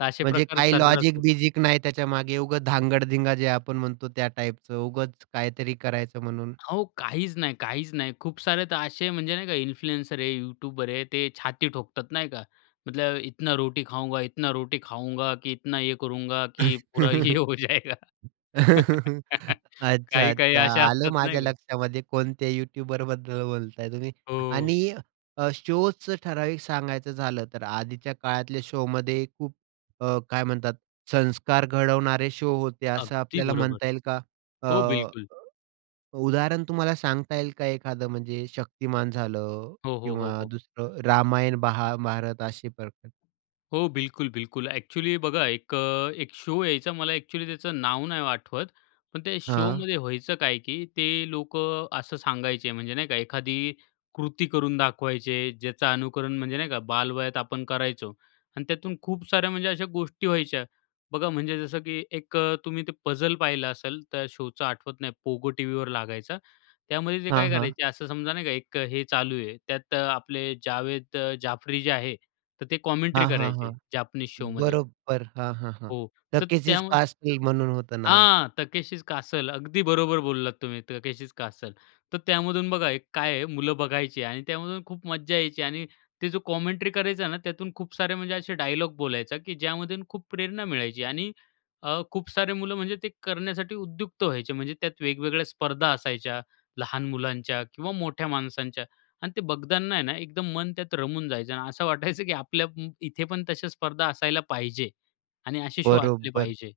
तर असे म्हणजे प्रकार काही सर्रास होत लॉजिक-बिजिक नाही त्याच्यामागे. उगाच धांगडधिंगा जे आपण म्हणतो त्या टाइपचं उगाच काहीतरी करायचं म्हणून. अहो काहीच नाही, काहीच नाही. खूप सारे तर असे म्हणजे नाही का? इन्फ्लुएन्सर आहे यूट्यूबर आहे, ते छाती ठोकतात, नाही का, मतलब इतना रोटी खाऊंगा, इतना रोटी खाऊंगा, की इतना ये करूंगा की पुरा ये हो जायेगा. काही-काही अच्छा-अच्छा. अशा आलं असतात, माझ्या नाही का? लक्षामध्ये कोणत्या यूट्यूबरबद्दल बोलताय तुम्ही. हो. आणि अ, शोचं ठराविक सांगायचं झालं तर आधीच्या काळातल्या शोमध्ये खूप अ, काय म्हणतात संस्कार घडवणारे शो होते, असं अगदी आपल्याला बरोबर. म्हणता येईल का? हो अ, बिलकुल. उदाहरण तुम्हाला सांगता येईल का एखादं म्हणजे शक्तिमान झालं हो, हो, हो, किंवा हो. दुसरं रामायण, महाभारत असे प्रकार? हो बिलकुल-बिलकुल. ॲक्चुअली बघा एक अ, एक शो यायचा मला ॲक्चुअली त्याचं नाव नाही आठवत. पण ते हां. शोमध्ये व्हायचं काय की ते लोक असं सांगायचे म्हणजे नाही का एखादी कृती करून दाखवायची आहे, ज्याचं अनुकरण म्हणजे नाही का बालवयात आपण करायचो. आणि त्यातून खूप साऱ्या म्हणजे अशा गोष्टी व्हायच्या. बघा म्हणजे जसं की एक अ, तुम्ही ते पझल पाहिलं असेल तर शोचं आठवत नाही Pogo TVवर लागायचा. त्यामध्ये ते हां, काय हां. करायचे असं समजा नाही का एक अ, हे चालू आहे. त्यात अ, आपले जावेद अ, जाफरी जे आहे. तर ते कमेंट्री हां, हां, हां. करायचे जापनीज शोमध्ये. बरोबर. हां, हां, हां. हो, तर Takeshi's त्यामध्ये Castle म्हणून होतं नाव. हां. Takeshi's Castle. अगदी बरोबर बोललात तुम्ही, Takeshi's Castle. तर त्यामधून बघा एक काय आहे मुलं बघायची आणि त्यामधून खूप मज्जा यायची आणि ते जो कॉमेंट्री करायचा ना त्यातून खूप सारे म्हणजे असे डायलॉग बोलायचा की ज्यामधून खूप प्रेरणा मिळायची आणि अ, खूप सारे मुलं म्हणजे ते करण्यासाठी उद्युक्त व्हायचे. म्हणजे त्यात वेगवेगळ्या स्पर्धा असायच्या. लहान मुलांच्या किंवा मोठ्या माणसांच्या आणि ते बघताना आहे ना एकदम मन त्यात रमून जायचं. अन असं वाटायचं की आपल्या इथे पण तशा स्पर्धा असायला पाहिजे आणि असे शो असले बरोबर. पाहिजे.